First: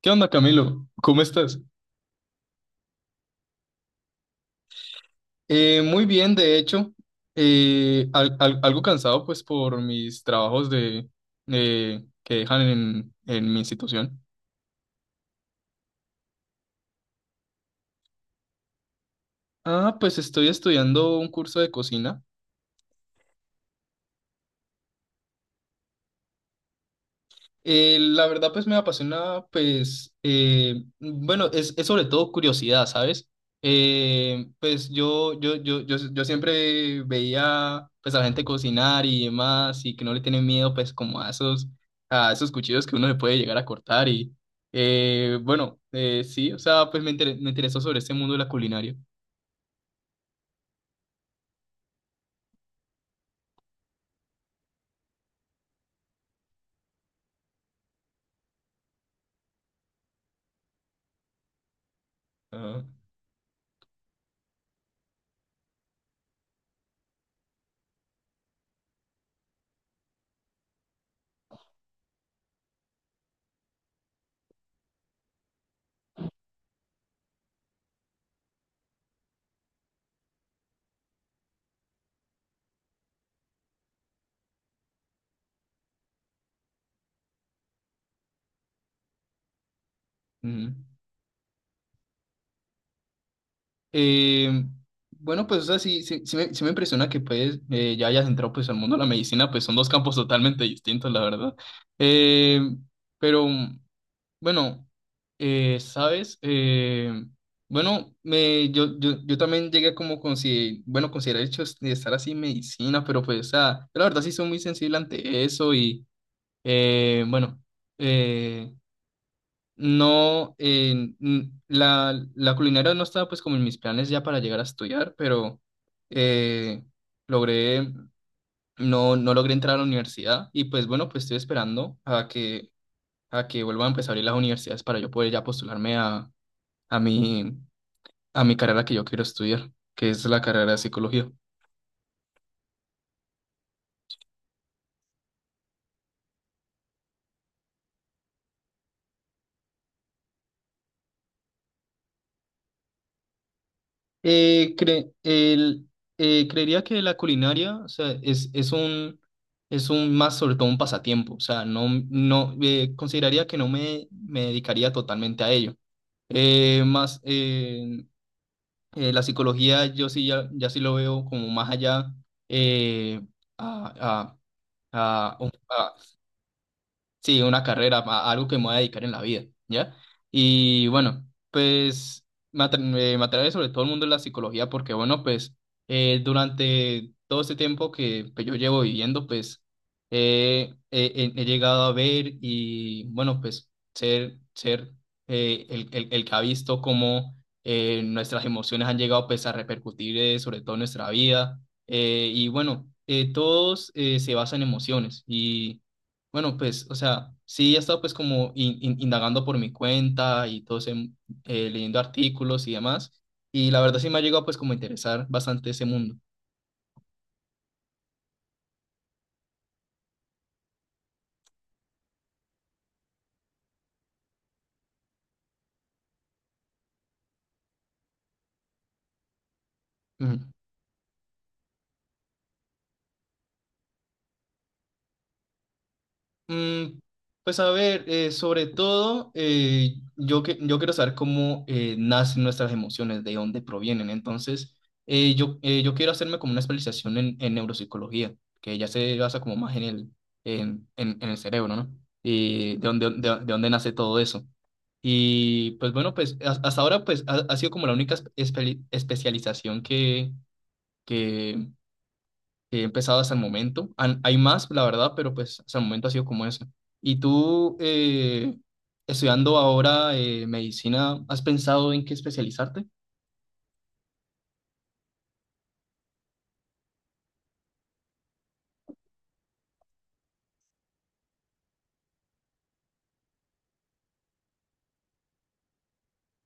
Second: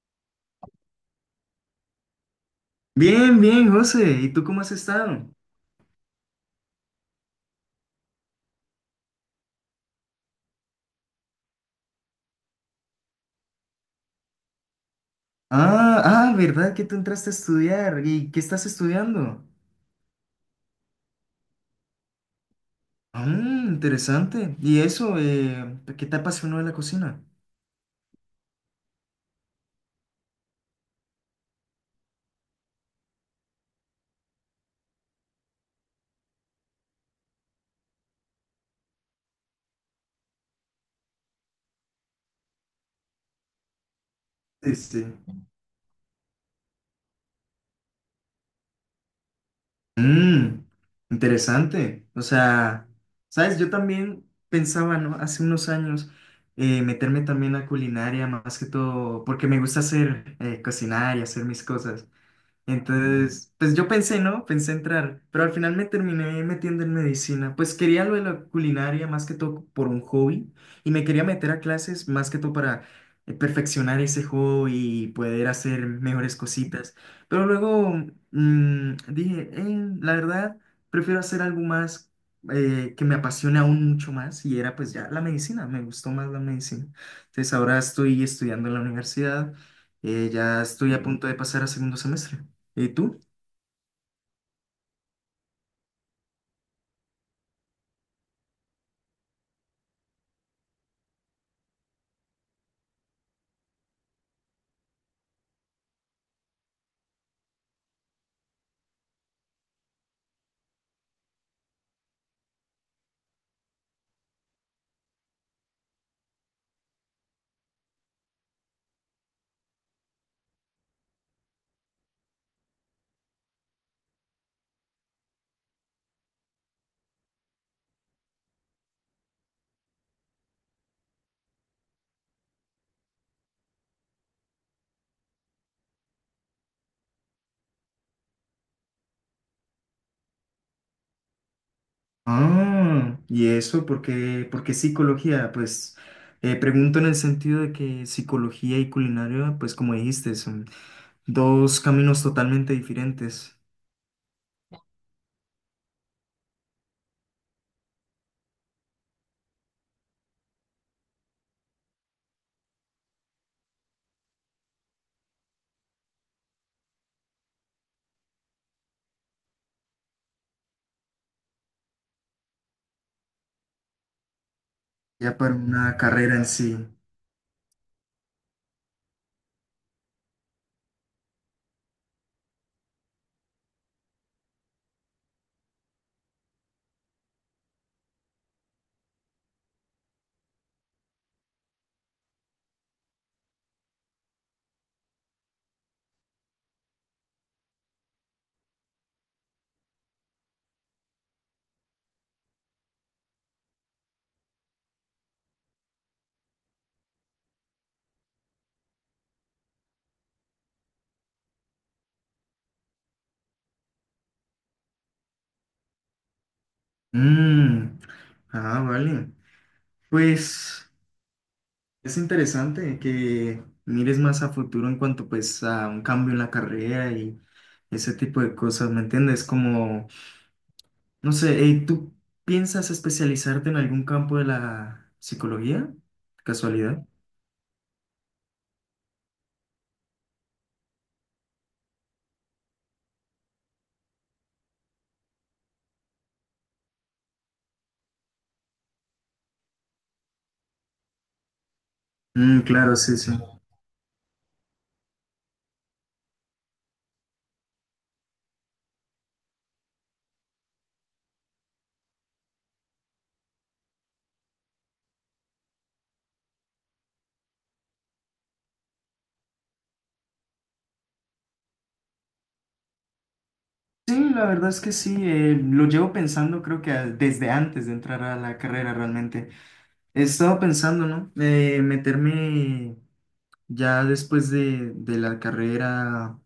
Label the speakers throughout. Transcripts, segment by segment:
Speaker 1: ¿Qué onda, Camilo? ¿Cómo estás?
Speaker 2: Bien, bien, José. ¿Y tú cómo has estado?
Speaker 1: Muy bien, de hecho, algo cansado pues por mis trabajos de, que dejan en mi institución.
Speaker 2: Ah, ah, ¿verdad que tú entraste a estudiar? ¿Y qué estás estudiando?
Speaker 1: Pues estoy estudiando un curso de cocina.
Speaker 2: Ah, interesante. ¿Y eso? ¿Qué te apasionó de la cocina?
Speaker 1: La verdad, pues me apasiona, pues, bueno, es sobre todo curiosidad, ¿sabes? Pues yo siempre veía, pues, a la gente cocinar y demás, y que no le tienen miedo, pues, como a a esos cuchillos que uno le puede llegar a cortar,
Speaker 2: Sí, sí.
Speaker 1: bueno, sí, o sea, pues me interesó sobre este mundo de la culinaria.
Speaker 2: Mm, interesante. O sea, sabes, yo también pensaba, ¿no? Hace unos años meterme también a culinaria, más que todo, porque me gusta hacer, cocinar y hacer mis cosas.
Speaker 1: Ah,
Speaker 2: Entonces, pues yo pensé, ¿no? Pensé entrar, pero al final me terminé metiendo en medicina. Pues quería lo de la culinaria más que todo por un hobby y me quería meter a clases más que todo para perfeccionar ese hobby y poder hacer mejores cositas. Pero luego dije, La verdad, prefiero hacer algo más que me apasione aún mucho más y era pues ya la medicina, me gustó más la medicina. Entonces ahora estoy estudiando en la universidad, ya
Speaker 1: ujú.
Speaker 2: estoy a punto de pasar a segundo semestre. ¿Y tú?
Speaker 1: Eh, bueno, pues, o sea, sí, sí, sí me impresiona que ya hayas entrado pues al mundo de la medicina, pues son dos campos totalmente distintos, la verdad. Eh, pero Bueno, ¿Sabes? Yo también llegué a como consi bueno, considerar el hecho de estar así en medicina, pero pues, o sea, yo la verdad sí soy muy sensible ante eso y, bueno, eh, no, n- La culinaria no estaba pues como en mis planes ya para llegar a estudiar, pero eh, logré, no, no logré entrar a la universidad y pues bueno, pues estoy esperando a que vuelvan a empezar a abrir las universidades para yo poder ya postularme a mi, a mi carrera que yo quiero estudiar, que es la carrera de psicología.
Speaker 2: Ah, ¿y eso? Por qué psicología? Pues pregunto en el sentido de que psicología y culinaria, pues como dijiste, son dos caminos totalmente diferentes,
Speaker 1: Eh, cre- el- creería que la culinaria, o sea, es es un más sobre todo un pasatiempo, o sea, no, no, consideraría que no me dedicaría totalmente a ello. Eh, más, eh, la psicología yo sí ya, ya sí lo veo como más allá eh, a, a, a,
Speaker 2: ya para una carrera en sí.
Speaker 1: Sí, una carrera, algo que me voy a dedicar en la vida, ¿ya? Y bueno, pues me atrae sobre todo el mundo de la psicología porque, bueno, pues durante todo este tiempo que pues, yo llevo viviendo, pues he llegado a ver y, bueno, ser el que ha visto cómo nuestras emociones han llegado pues a repercutir sobre todo en nuestra vida. Todos se basan en emociones y... Bueno, pues, o sea, sí he estado pues como indagando por mi cuenta y todo ese, mm, leyendo artículos y demás, y la verdad sí me ha llegado pues como a interesar bastante ese mundo.
Speaker 2: Mm, ah, vale. Pues es interesante que mires más a futuro en cuanto pues a un cambio en la carrera y ese tipo de cosas, ¿me entiendes? Como... No sé, ¿tú piensas especializarte en algún campo de la psicología?
Speaker 1: Mm,
Speaker 2: ¿Casualidad?
Speaker 1: pues a ver, sobre todo, yo quiero saber cómo nacen nuestras emociones, de dónde provienen. Entonces, yo quiero hacerme como una especialización en neuropsicología, que ya se basa como más en el cerebro, ¿no?
Speaker 2: Mm,
Speaker 1: Y de
Speaker 2: claro,
Speaker 1: dónde,
Speaker 2: sí, sí.
Speaker 1: de dónde nace todo eso. Y pues bueno, pues hasta ahora pues ha sido como la única especialización que he empezado hasta el momento. Hay más, la verdad, pero pues hasta el momento ha sido como eso. ¿Y tú, estudiando ahora medicina, has pensado en qué especializarte?
Speaker 2: Sí, la verdad es que sí, lo llevo pensando creo que desde antes de entrar a la carrera realmente. He estado pensando, ¿no? Meterme ya después de la carrera.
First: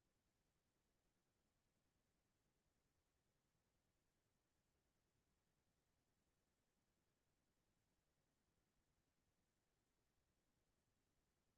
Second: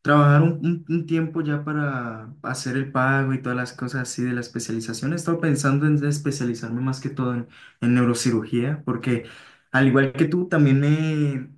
Speaker 2: Trabajar un tiempo ya para hacer el pago y todas las cosas así de la especialización. He estado pensando en especializarme más que todo en neurocirugía, porque al igual que tú, también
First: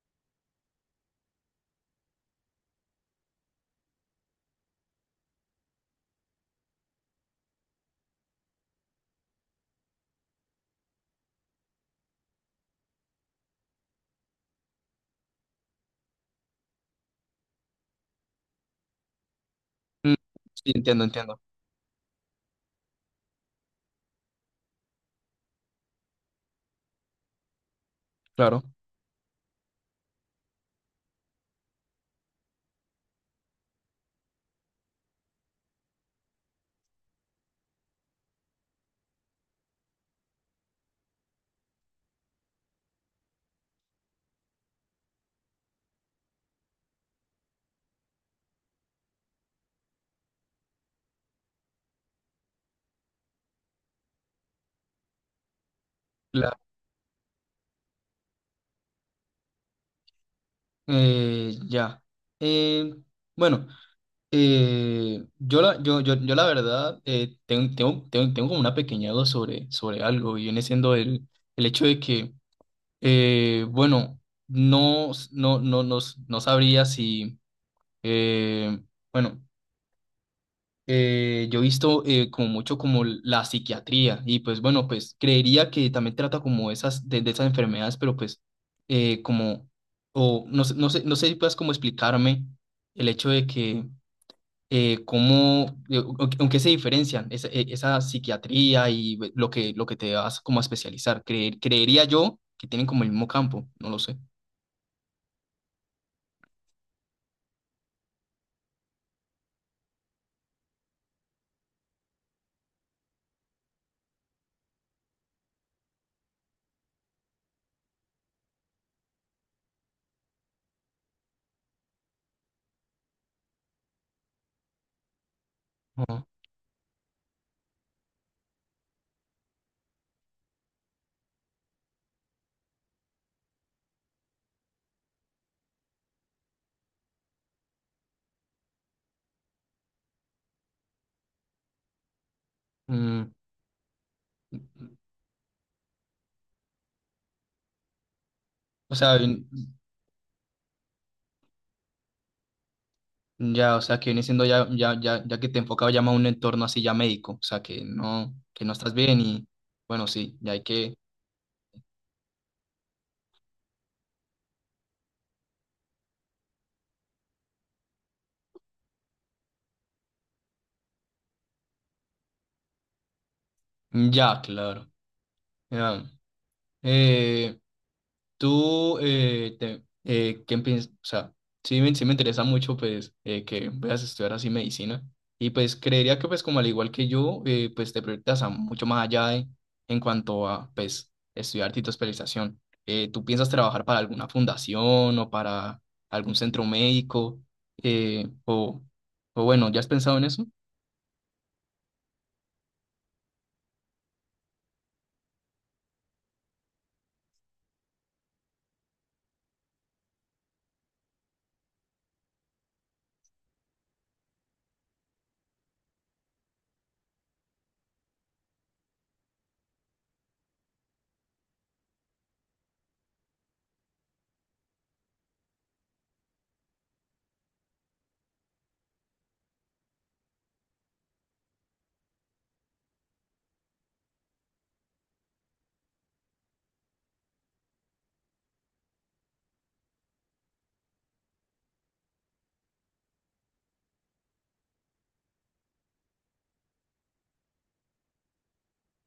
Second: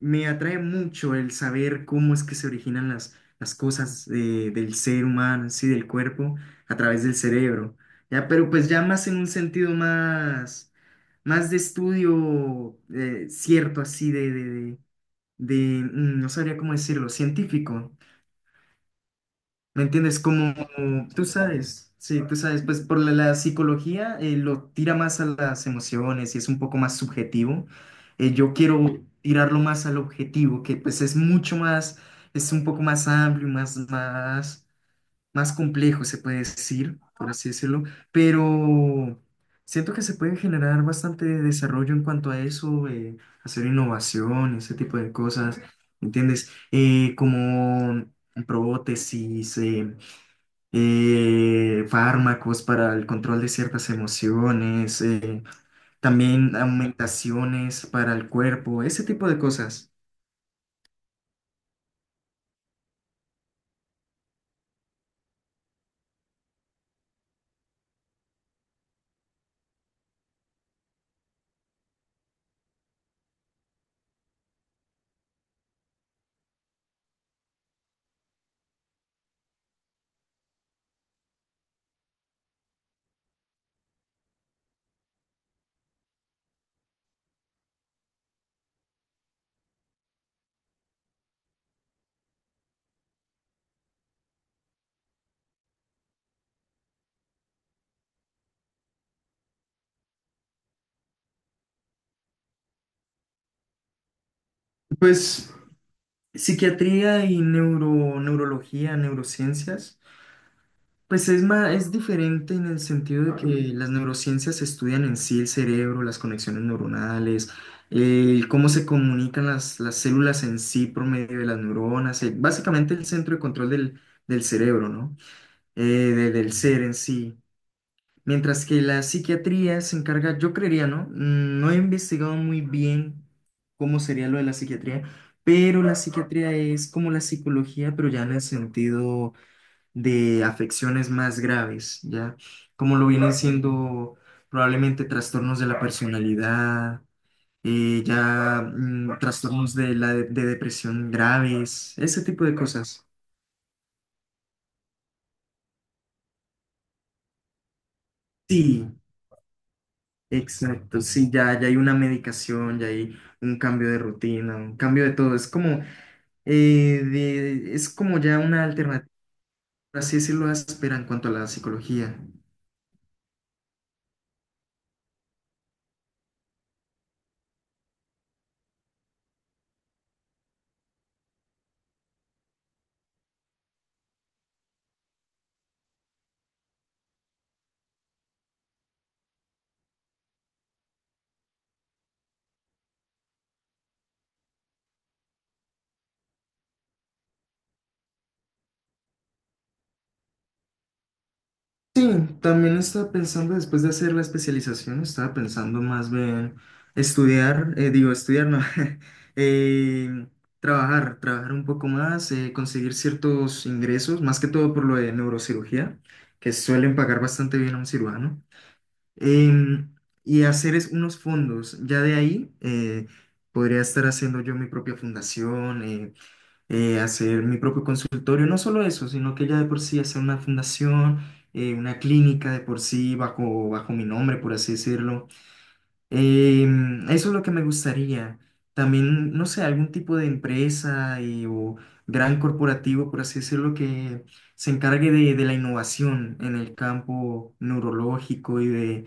Speaker 2: me atrae mucho el saber cómo es que se originan las cosas del ser humano, sí, del cuerpo, a través del cerebro. Ya, pero pues ya más en un sentido más, más de estudio cierto, así no sabría cómo decirlo, científico. ¿Me
Speaker 1: Mm,
Speaker 2: entiendes? Como
Speaker 1: sí, entiendo,
Speaker 2: tú
Speaker 1: entiendo.
Speaker 2: sabes, sí, tú sabes, pues por la psicología lo tira más a las emociones y es un poco más subjetivo. Yo
Speaker 1: Claro.
Speaker 2: quiero tirarlo más al objetivo, que pues es mucho más, es un poco más amplio, más complejo, se puede decir, por así decirlo, pero siento que se puede generar bastante desarrollo en cuanto a eso, hacer innovación, ese tipo de cosas, ¿me entiendes? Como prótesis, fármacos para el control de ciertas emociones, también
Speaker 1: La-
Speaker 2: aumentaciones para el cuerpo, ese tipo de cosas.
Speaker 1: ya. Eh, bueno, yo la verdad tengo como una pequeña duda sobre algo y viene siendo el hecho de que, eh, bueno, no, no, no, no, no sabría si Eh, bueno, yo he visto como mucho como la psiquiatría y pues bueno, pues creería que también trata como esas de esas enfermedades, pero pues eh, como, o no sé, no sé si puedas como explicarme el hecho de que aunque se diferencian esa psiquiatría y lo lo que te vas como a especializar. Creería yo que tienen como el mismo campo, no lo sé.
Speaker 2: Pues psiquiatría y neurología, neurociencias, pues es más, es diferente en el sentido de que las neurociencias estudian en sí el cerebro, las conexiones neuronales, el cómo se comunican las células en sí por medio de las neuronas, básicamente el centro de control del cerebro, ¿no?
Speaker 1: Ajá.
Speaker 2: Del ser en sí. Mientras que la psiquiatría se encarga, yo creería, ¿no? Mm, no he investigado muy bien cómo sería lo de la psiquiatría, pero la psiquiatría es como la psicología, pero ya en el sentido de afecciones más graves, ¿ya? Como lo
Speaker 1: Mm,
Speaker 2: vienen siendo probablemente trastornos de la personalidad, ya
Speaker 1: o sea,
Speaker 2: mm, trastornos de la de depresión graves, ese tipo de cosas.
Speaker 1: ya, o sea, que viene siendo ya, ya, ya, ya que te enfocaba ya más a un entorno así ya médico, o sea, que no
Speaker 2: Sí,
Speaker 1: estás bien y bueno, sí, ya hay que,
Speaker 2: exacto, sí, ya, ya hay una medicación, ya hay un cambio de rutina, un cambio de todo. Es como, es como ya una alternativa, por así decirlo, áspera en cuanto a la psicología.
Speaker 1: ya, claro, ya. Eh, ¿Qué piensas? O sea, sí me interesa mucho, pues, que veas estudiar así medicina. Y pues creería que, pues, como al igual que yo, pues te proyectas a mucho más allá en cuanto a, pues, estudiar tu especialización. ¿Tú piensas trabajar para alguna fundación o para algún centro médico? Eh, o, o bueno, ¿ya has pensado en eso?
Speaker 2: Sí, también estaba pensando, después de hacer la especialización, estaba pensando más bien estudiar, digo, estudiar, no, eh, trabajar un poco más, conseguir ciertos ingresos, más que todo por lo de neurocirugía, que suelen pagar bastante bien a un cirujano. em, y hacer es unos fondos. Ya de ahí podría estar haciendo yo mi propia fundación, hacer mi propio consultorio. No solo eso, sino que ya de por sí hacer una fundación, una clínica de por sí bajo mi nombre, por así decirlo. Eso es lo que me gustaría. También, no sé, algún tipo de empresa o gran corporativo, por así decirlo, que se encargue de la innovación en el campo neurológico y de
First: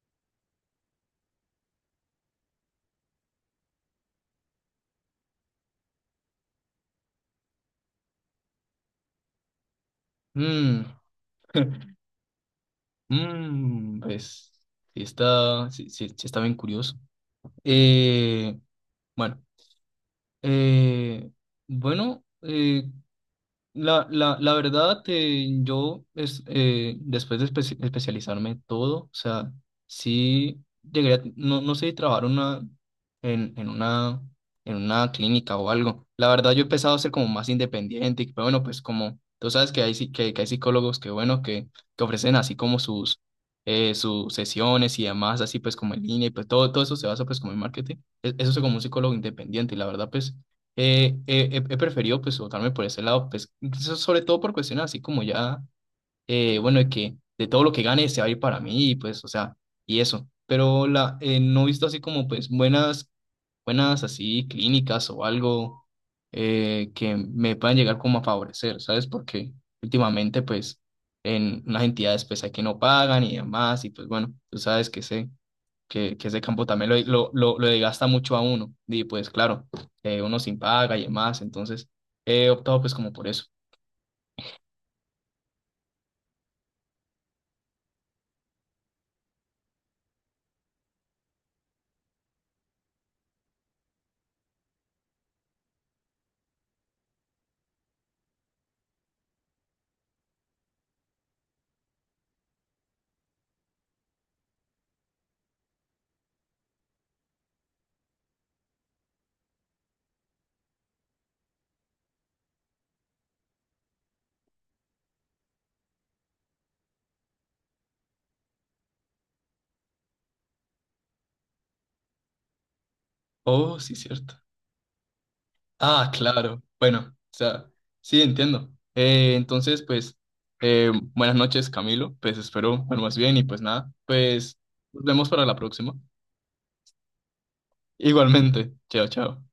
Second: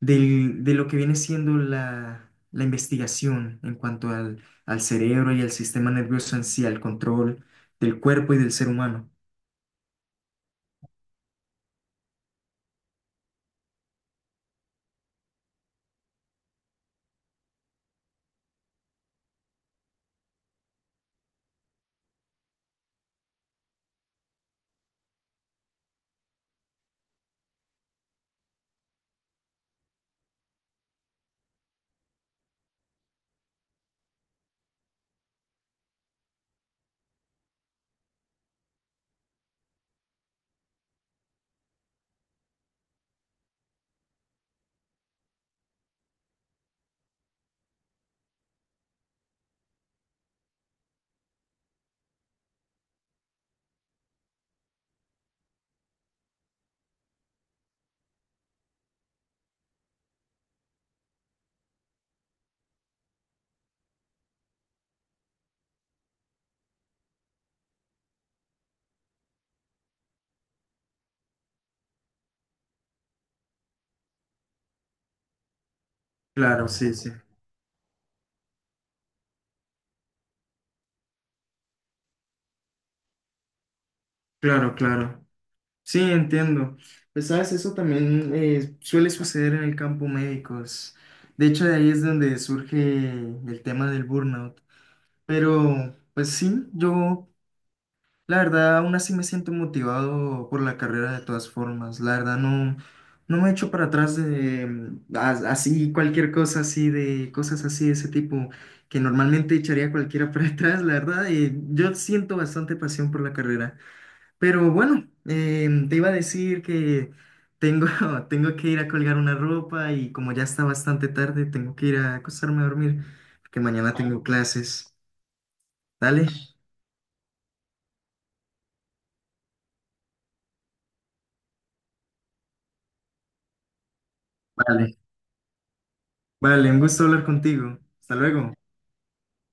Speaker 2: del- de lo que viene siendo la investigación en cuanto al cerebro y al sistema nervioso en sí, al control del cuerpo y del ser humano.
Speaker 1: Mm, mm, pues, sí está, sí, sí sí está bien curioso. Eh, bueno, eh, bueno, eh, la verdad, después de especializarme todo, o sea, no, no sé, trabajar una, en, en una, en una clínica o algo. La verdad, yo he empezado a ser como más independiente, y, pero bueno, pues como tú sabes que que hay psicólogos que que ofrecen así como sus sesiones y demás, así pues como en línea, y pues todo eso se basa pues como en marketing. Eso es como un psicólogo independiente y la verdad, pues he preferido pues votarme por ese lado, pues sobre todo por cuestiones así como ya, bueno, de que de todo lo que gane se va a ir para mí, y pues, o sea, y eso. Pero no he visto así como pues buenas así clínicas o algo que me puedan llegar como a favorecer, ¿sabes? Porque últimamente pues en unas entidades pues hay que no pagan y demás, y pues bueno, tú sabes que sé que ese campo
Speaker 2: Claro,
Speaker 1: también
Speaker 2: sí, sí.
Speaker 1: lo desgasta mucho a uno. Y pues claro, uno sin paga y demás, entonces he optado pues como por eso.
Speaker 2: Claro, claro. Sí, entiendo. Pues sabes, eso también suele suceder en el campo médico. De hecho, de ahí es donde surge el tema del burnout. Pero, pues sí, yo la verdad, aún así me siento motivado por la carrera de todas formas. La verdad, no, no me echo para atrás de así, cualquier cosa así, de cosas así de ese tipo que normalmente echaría cualquiera para atrás. La verdad, yo siento bastante pasión por la carrera. Pero bueno, te iba a decir que tengo, tengo que ir a colgar una ropa y como ya está bastante tarde, tengo que ir a acostarme a dormir porque
Speaker 1: Oh,
Speaker 2: mañana
Speaker 1: sí,
Speaker 2: tengo
Speaker 1: cierto.
Speaker 2: clases.
Speaker 1: Ah,
Speaker 2: ¿Dale?
Speaker 1: claro. Bueno, o sea, sí, entiendo. Entonces, pues, buenas noches, Camilo. Pues espero bueno, más bien y pues nada, pues
Speaker 2: Vale.
Speaker 1: nos vemos para la próxima.
Speaker 2: Vale, un gusto hablar contigo. Hasta luego.
Speaker 1: Igualmente. Chao, chao.